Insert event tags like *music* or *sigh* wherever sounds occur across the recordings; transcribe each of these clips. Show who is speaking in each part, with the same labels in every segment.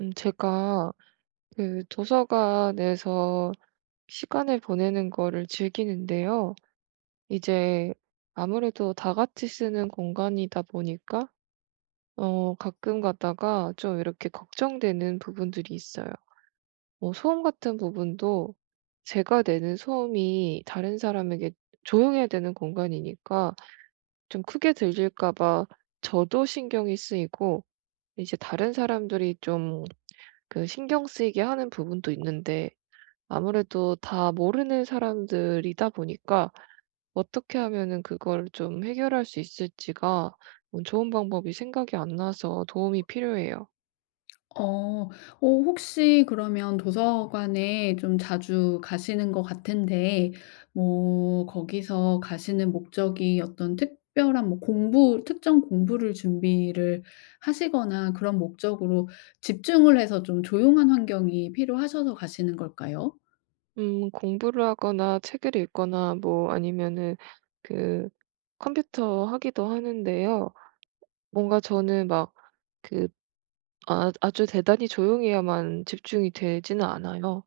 Speaker 1: 제가 그 도서관에서 시간을 보내는 거를 즐기는데요. 이제 아무래도 다 같이 쓰는 공간이다 보니까, 가끔 가다가 좀 이렇게 걱정되는 부분들이 있어요. 뭐 소음 같은 부분도 제가 내는 소음이 다른 사람에게 조용해야 되는 공간이니까 좀 크게 들릴까 봐 저도 신경이 쓰이고, 이제 다른 사람들이 좀 그 신경 쓰이게 하는 부분도 있는데, 아무래도 다 모르는 사람들이다 보니까 어떻게 하면은 그걸 좀 해결할 수 있을지가 뭐 좋은 방법이 생각이 안 나서 도움이 필요해요.
Speaker 2: 어. 어. 혹시 그러면 도서관에 좀 자주 가시는 것 같은데, 뭐 거기서 가시는 목적이 어떤 특별한 뭐 공부 특정 공부를 준비를 하시거나 그런 목적으로 집중을 해서 좀 조용한 환경이 필요하셔서 가시는 걸까요?
Speaker 1: 공부를 하거나 책을 읽거나 뭐 아니면은 그 컴퓨터 하기도 하는데요. 뭔가 저는 막 그 아주 대단히 조용해야만 집중이 되지는 않아요.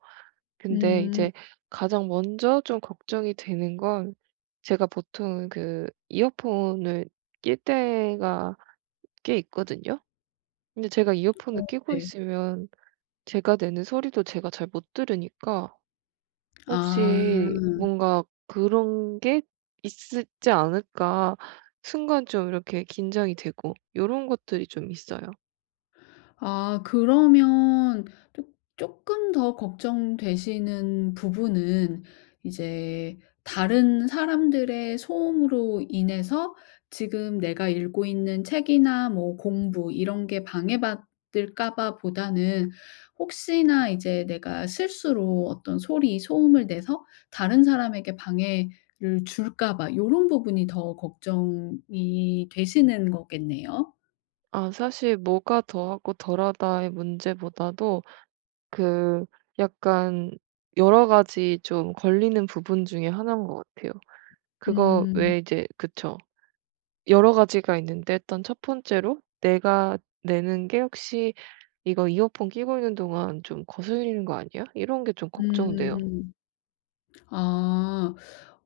Speaker 1: 근데
Speaker 2: 음.
Speaker 1: 이제 가장 먼저 좀 걱정이 되는 건 제가 보통 그 이어폰을 낄 때가 꽤 있거든요. 근데 제가 이어폰을 끼고
Speaker 2: 네.
Speaker 1: 있으면 제가 내는 소리도 제가 잘 못 들으니까
Speaker 2: 아.
Speaker 1: 혹시 뭔가 그런 게 있지 않을까 순간 좀 이렇게 긴장이 되고 요런 것들이 좀 있어요.
Speaker 2: 아 그러면 조- 조금 더 걱정되시는 부분은 이제 다른 사람들의 소음으로 인해서 지금 내가 읽고 있는 책이나 뭐 공부 이런 게 방해받을까 봐 보다는, 혹시나 이제 내가 실수로 어떤 소리, 소음을 내서 다른 사람에게 방해를 줄까 봐, 이런 부분이 더 걱정이 되시는 거겠네요.
Speaker 1: 아, 사실 뭐가 더하고 덜하다의 문제보다도 그 약간 여러 가지 좀 걸리는 부분 중에 하나인 것 같아요. 그거
Speaker 2: 음.
Speaker 1: 왜 이제 그쵸. 여러 가지가 있는데 일단 첫 번째로 내가 내는 게 '혹시 이거 이어폰 끼고 있는 동안 좀 거슬리는 거 아니야?' 이런 게 좀 걱정돼요.
Speaker 2: 음. 아.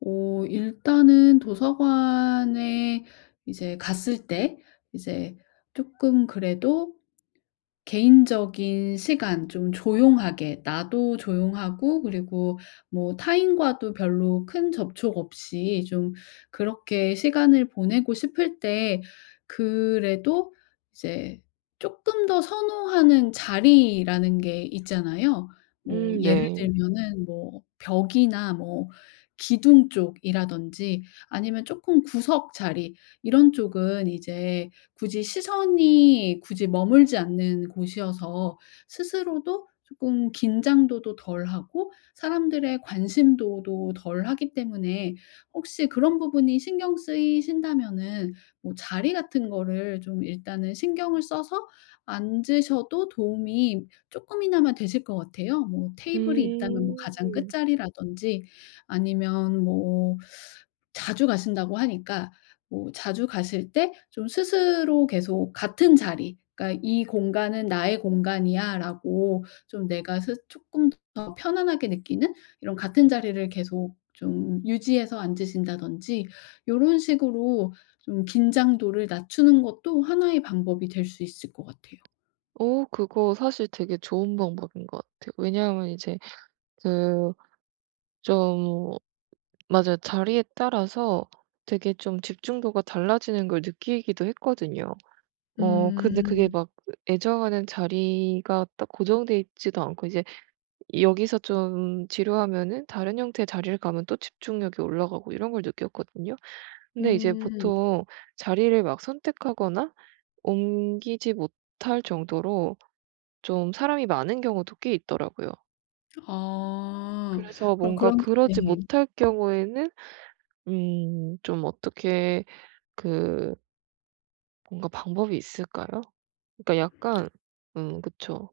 Speaker 2: 오, 일단은 도서관에 이제 갔을 때 이제 조금 그래도 개인적인 시간 좀 조용하게 나도 조용하고, 그리고 뭐 타인과도 별로 큰 접촉 없이 좀 그렇게 시간을 보내고 싶을 때 그래도 이제 쪼끔 더 선호하는 자리라는 게 있잖아요. 뭐
Speaker 1: 음,
Speaker 2: 예를
Speaker 1: 네.
Speaker 2: 들면은 뭐 벽이나 뭐 기둥 쪽이라든지 아니면 쪼끔 구석 자리 이런 쪽은 이제 굳이 시선이 굳이 머물지 않는 곳이어서 스스로도 조금 긴장도도 덜하고 사람들의 관심도도 덜하기 때문에, 혹시 그런 부분이 신경 쓰이신다면은 뭐 자리 같은 거를 좀 일단은 신경을 써서 앉으셔도 도움이 쪼끔이나마 되실 것 같아요. 뭐 테이블이 있다면 뭐 가장
Speaker 1: 음.
Speaker 2: 끝자리라든지, 아니면 뭐 자주 가신다고 하니까 뭐 자주 가실 때 좀 스스로 계속 같은 자리, 그러니까 '이 공간은 나의 공간이야.'라고 좀 내가 스 쪼끔 더 편안하게 느끼는 이런 같은 자리를 계속 좀 유지해서 앉으신다든지 요런 식으로 좀 긴장도를 낮추는 것도 하나의 방법이 될 수 있을 것 같아요.
Speaker 1: 어, 그거 사실 되게 좋은 방법인 것 같아요. 왜냐하면 이제 그 좀 맞아요. 자리에 따라서 되게 좀 집중도가 달라지는 걸 느끼기도 했거든요. 어, 근데 그게
Speaker 2: 음.
Speaker 1: 막 애정하는 자리가 딱 고정돼 있지도 않고 이제 여기서 좀 지루하면은 다른 형태의 자리를 가면 또 집중력이 올라가고 이런 걸 느꼈거든요. 근데 이제
Speaker 2: 음.
Speaker 1: 보통 자리를 막 선택하거나 옮기지 못할 정도로 좀 사람이 많은 경우도 꽤 있더라고요.
Speaker 2: 아.
Speaker 1: 그래서
Speaker 2: 그럼
Speaker 1: 뭔가
Speaker 2: 그런, 네.
Speaker 1: 그러지 못할 경우에는 음 좀 어떻게 그 뭔가 방법이 있을까요? 그러니까 약간 그쵸.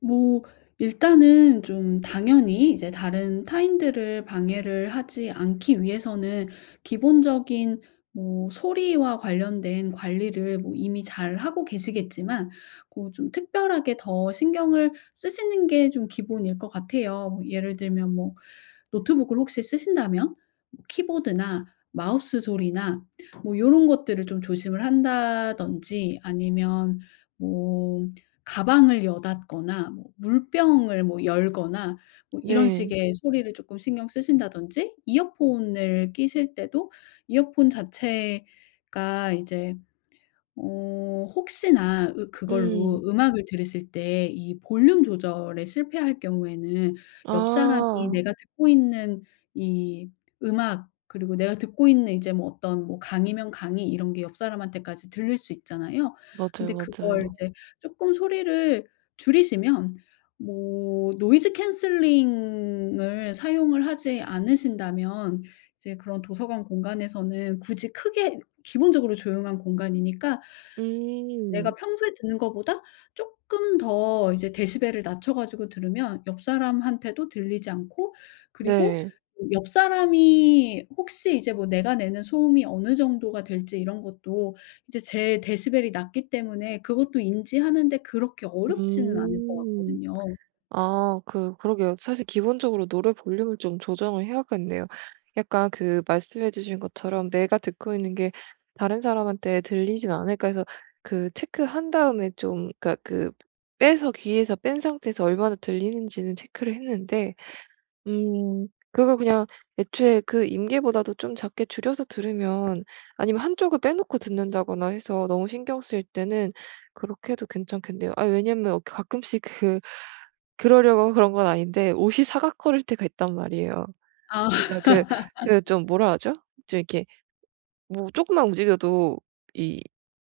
Speaker 2: 뭐 일단은 좀 당연히 이제 다른 타인들을 방해를 하지 않기 위해서는 기본적인 뭐 소리와 관련된 관리를 뭐 이미 잘 하고 계시겠지만, 그 좀 특별하게 더 신경을 쓰시는 게 좀 기본일 것 같아요. 뭐 예를 들면 뭐 노트북을 혹시 쓰신다면 뭐 키보드나 마우스 소리나 뭐 이런 것들을 좀 조심을 한다든지, 아니면 뭐 가방을 여닫거나 뭐 물병을 뭐 열거나 뭐 이런
Speaker 1: 네.
Speaker 2: 식의 소리를 쪼끔 신경 쓰신다든지, 이어폰을 끼실 때도 이어폰 자체가 이제 혹시나 으 그걸로
Speaker 1: 음.
Speaker 2: 음악을 들으실 때 이 볼륨 조절에 실패할 경우에는 옆 사람이
Speaker 1: 아.
Speaker 2: 내가 듣고 있는 이 음악, 그리고 내가 듣고 있는 이제 뭐 어떤 뭐 강의면 강의 이런 게 옆 사람한테까지 들릴 수 있잖아요.
Speaker 1: 맞아요,
Speaker 2: 근데 그걸
Speaker 1: 맞아요.
Speaker 2: 이제 쪼끔 소리를 줄이시면, 뭐 노이즈 캔슬링을 사용을 하지 않으신다면 이제 그런 도서관 공간에서는 굳이 크게, 기본적으로 조용한 공간이니까 내가
Speaker 1: 음.
Speaker 2: 평소에 듣는 거보다 쪼끔 더 이제 데시벨을 낮춰 가지고 들으면 옆 사람한테도 들리지 않고, 그리고
Speaker 1: 네.
Speaker 2: 옆 사람이 혹시 이제 뭐 내가 내는 소음이 어느 정도가 될지 이런 것도 이제 제 데시벨이 낮기 때문에 그것도 인지하는데 그렇게 어렵지는 않을 것
Speaker 1: 음.
Speaker 2: 같거든요.
Speaker 1: 아, 그러게요. 사실 기본적으로 노래 볼륨을 좀 조정을 해야겠네요. 약간 그 말씀해 주신 것처럼 '내가 듣고 있는 게 다른 사람한테 들리진 않을까.' 해서 그 체크한 다음에 좀 그니까 그 빼서 귀에서 뺀 상태에서 얼마나 들리는지는 체크를 했는데. 음. 그거 그냥 애초에 그 임계보다도 좀 작게 줄여서 들으면, 아니면 한쪽을 빼놓고 듣는다거나 해서 너무 신경 쓰일 때는 그렇게 해도 괜찮겠네요. 아, 왜냐면 가끔씩 그 그러려고 그런 건 아닌데 옷이 사각거릴 때가 있단 말이에요.
Speaker 2: 아.
Speaker 1: 그러니까 그 좀 뭐라 하죠? 좀 이렇게 뭐 조금만 움직여도 이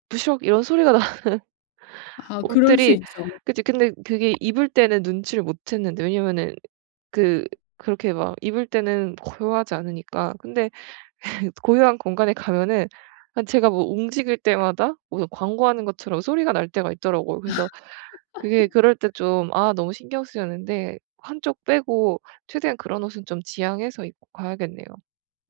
Speaker 1: 부시럭 이런 소리가 나. *laughs*
Speaker 2: 아 그럴 수
Speaker 1: 옷들이.
Speaker 2: 있죠.
Speaker 1: 그치. 근데 그게 입을 때는 눈치를 못 챘는데, 왜냐면은 그 그렇게 막 입을 때는 고요하지 않으니까. 근데 *laughs* 고요한 공간에 가면은 한 제가 뭐 움직일 때마다 무슨 광고하는 것처럼 소리가 날 때가 있더라고요. 그래서 그게 그럴 때 좀 아 너무 신경 쓰였는데, 한쪽 빼고 최대한 그런 옷은 좀 지양해서 입고 가야겠네요.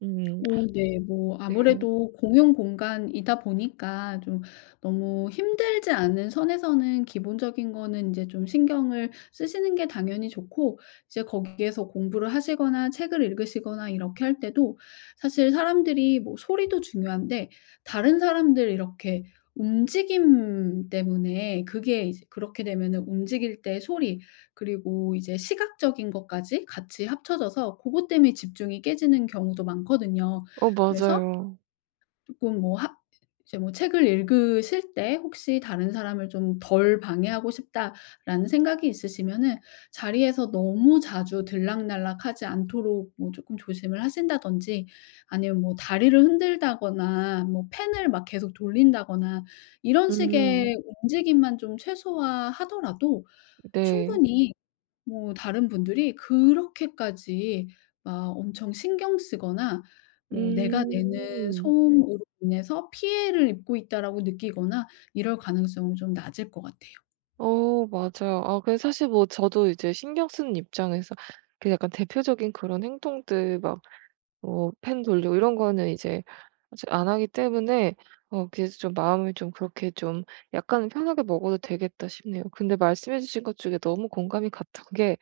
Speaker 1: 음
Speaker 2: 어 네. 뭐
Speaker 1: 네.
Speaker 2: 아무래도 공용 공간이다 보니까 좀 너무 힘들지 않은 선에서는 기본적인 거는 인제 좀 신경을 쓰시는 게 당연히 좋고, 이제 거기에서 공부를 하시거나 책을 읽으시거나 이렇게 할 때도, 사실 사람들이 뭐 소리도 중요한데 다른 사람들 이렇게 움직임 때문에, 그게 이제 그렇게 되면은 움직일 때 소리, 그리고 이제 시각적인 것까지 같이 합쳐져서 그것 때문에 집중이 깨지는 경우도 많거든요.
Speaker 1: 어,
Speaker 2: 그래서
Speaker 1: 맞아요.
Speaker 2: 조금 뭐 하 이제 뭐 '책을 읽으실 때 혹시 다른 사람을 좀 덜 방해하고 싶다.'라는 생각이 있으시면은 자리에서 너무 자주 들락날락하지 않도록 뭐금 조심을 하신다든지, 아니면 뭐 다리를 흔들다거나 뭐 펜을 막 계속 돌린다거나 이런
Speaker 1: 음
Speaker 2: 식의 움직임만 좀 최소화하더라도
Speaker 1: 네.
Speaker 2: 충분히 뭐 다른 분들이 그렇게까지 막 엄청 신경 쓰거나 뭐 '내가 내는
Speaker 1: 음.
Speaker 2: 소음으로 인해서 피해를 입고 있다.'라고 느끼거나 이럴 가능성은 좀 낮을 것 같아요.
Speaker 1: 어, 맞아요. 아, 근데 사실 뭐 저도 이제 신경 쓰는 입장에서 그 약간 대표적인 그런 행동들 막 뭐 펜 돌리고 이런 거는 이제 아직 안 하기 때문에 어 그래서 좀 마음이 좀 그렇게 좀 약간은 '편하게 먹어도 되겠다.' 싶네요. 근데 말씀해 주신 것 중에 너무 공감이 갔던 게,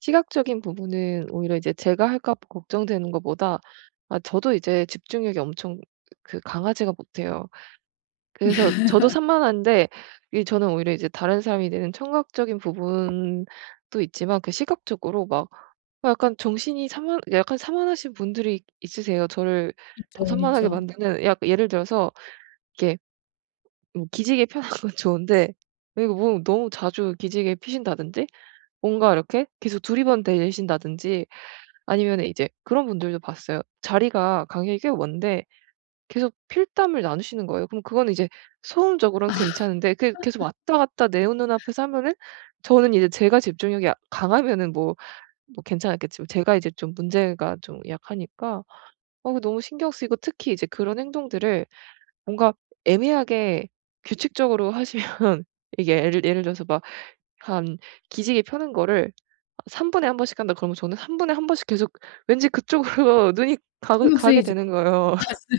Speaker 1: 시각적인 부분은 오히려 이제 제가 할까 봐 걱정되는 것보다, 아 저도 이제 집중력이 엄청 그 강하지가 못해요. 그래서 저도 산만한데, 이 저는 오히려 이제 다른 사람이 내는 청각적인 부분도 있지만 그 시각적으로 막 어 약간 정신이 산만 약간 산만하신 분들이 있으세요. 저를 더
Speaker 2: 있죠,
Speaker 1: 산만하게
Speaker 2: 있죠.
Speaker 1: 만드는, 약 예를 들어서 이렇게 뭐 기지개 펴는 건 좋은데, 아 이거 뭐 너무 자주 기지개 피신다든지, 뭔가 이렇게 계속 두리번대신다든지, 아니면은 이제 그런 분들도 봤어요. 자리가 간격이 꽤 먼데 계속 필담을 나누시는 거예요. 그럼 그거는 이제 소음적으로는 괜찮은데, 그게 계속 왔다 갔다 내 눈앞에서 하면은, 저는 이제 제가 집중력이 아 강하면은 뭐 괜찮았겠지만 제가 이제 좀 문제가 좀 약하니까 어 그거 너무 신경 쓰이고, 특히 이제 그런 행동들을 뭔가 애매하게 규칙적으로 하시면. *laughs* 이게 예를 들어서 막 한 기지개 펴는 거를 3 분에 한 번씩 한다 그러면, 저는 3 분에 한 번씩 계속 왠지 그쪽으로 *laughs* 눈이 가
Speaker 2: 신경
Speaker 1: 가게
Speaker 2: 쓰이죠.
Speaker 1: 되는 거예요. *laughs*
Speaker 2: *laughs*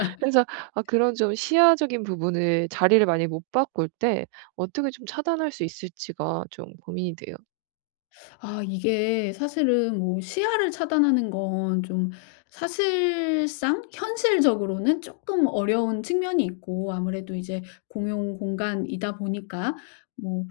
Speaker 2: 맞습니다.
Speaker 1: 그래서 아 그런 좀 시야적인 부분을 자리를 많이 못 바꿀 때 어떻게 좀 차단할 수 있을지가 좀 고민이 돼요.
Speaker 2: 아 이게 사실은 뭐 시야를 차단하는 건 좀 사실상 현실적으로는 조금 어려운 측면이 있고, 아무래도 이제 공용 공간이다 보니까 뭐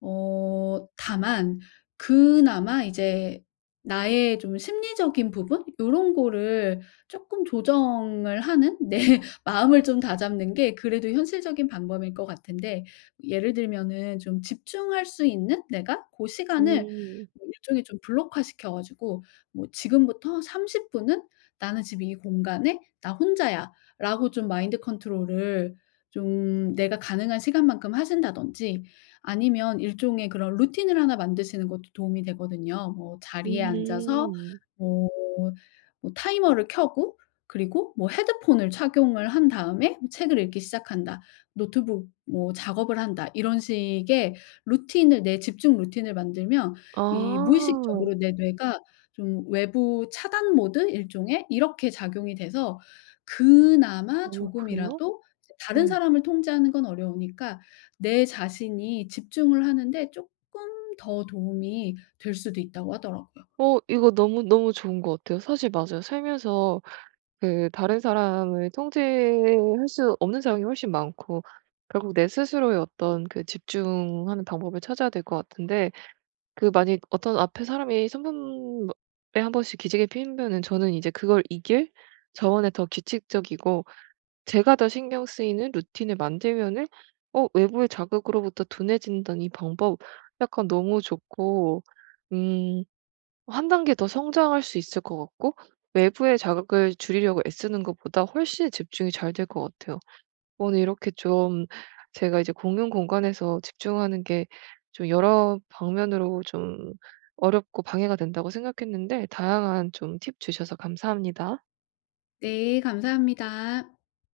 Speaker 2: 다만 그나마 이제 나의 좀 심리적인 부분 요런 거를 조금 조정을 하는 내 *laughs* 마음을 좀 다잡는 게 그래도 현실적인 방법일 것 같은데, 예를 들면은 좀 집중할 수 있는 내가 그 시간을
Speaker 1: 음.
Speaker 2: 뭐 일종의 좀 블록화 시켜 가지고 뭐 "지금부터 30 분은 나는 지금 이 공간에 나 혼자야."라고 좀 마인드 컨트롤을 좀 내가 가능한 시간만큼 하신다든지, 아니면 일종의 그런 루틴을 하나 만드시는 것도 도움이 되거든요. 뭐 자리에 앉아서
Speaker 1: 음.
Speaker 2: 뭐 뭐 타이머를 켜고, 그리고 뭐 헤드폰을 착용을 한 다음에 뭐 '책을 읽기 시작한다. 노트북 뭐 작업을 한다.' 이런 식의 루틴을 내 집중 루틴을 만들면 이
Speaker 1: 아.
Speaker 2: 무의식적으로 내 뇌가 좀 외부 차단 모드 일종의 이렇게 작용이 돼서 그나마
Speaker 1: 오, 그래요?
Speaker 2: 조금이라도 이제 다른
Speaker 1: 네.
Speaker 2: 사람을 통제하는 건 어려우니까 내 자신이 집중을 하는데 쪼끔 더 도움이 될 수도 있다고 하더라고요.
Speaker 1: 어, 이거 너무 너무 좋은 것 같아요. 사실 맞아요. 살면서 그 다른 사람을 통제할 수 없는 상황이 훨씬 많고 결국 내 스스로의 어떤 그 집중하는 방법을 찾아야 될 것 같은데, 그 만약 어떤 앞에 사람이 3 분에 한 번씩 기지개 피면은 저는 이제 그걸 이길 저원에 더 규칙적이고 제가 더 신경 쓰이는 루틴을 만들면은 어 외부의 자극으로부터 둔해진다는 이 방법, 약간 너무 좋고, 음 한 단계 더 성장할 수 있을 것 같고, 외부의 자극을 줄이려고 애쓰는 것보다 훨씬 집중이 잘 될 것 같아요. 오늘 이렇게 좀 제가 이제 공용 공간에서 집중하는 게 좀 여러 방면으로 좀 어렵고 방해가 된다고 생각했는데 다양한 좀 팁 주셔서 감사합니다.
Speaker 2: 네. 감사합니다.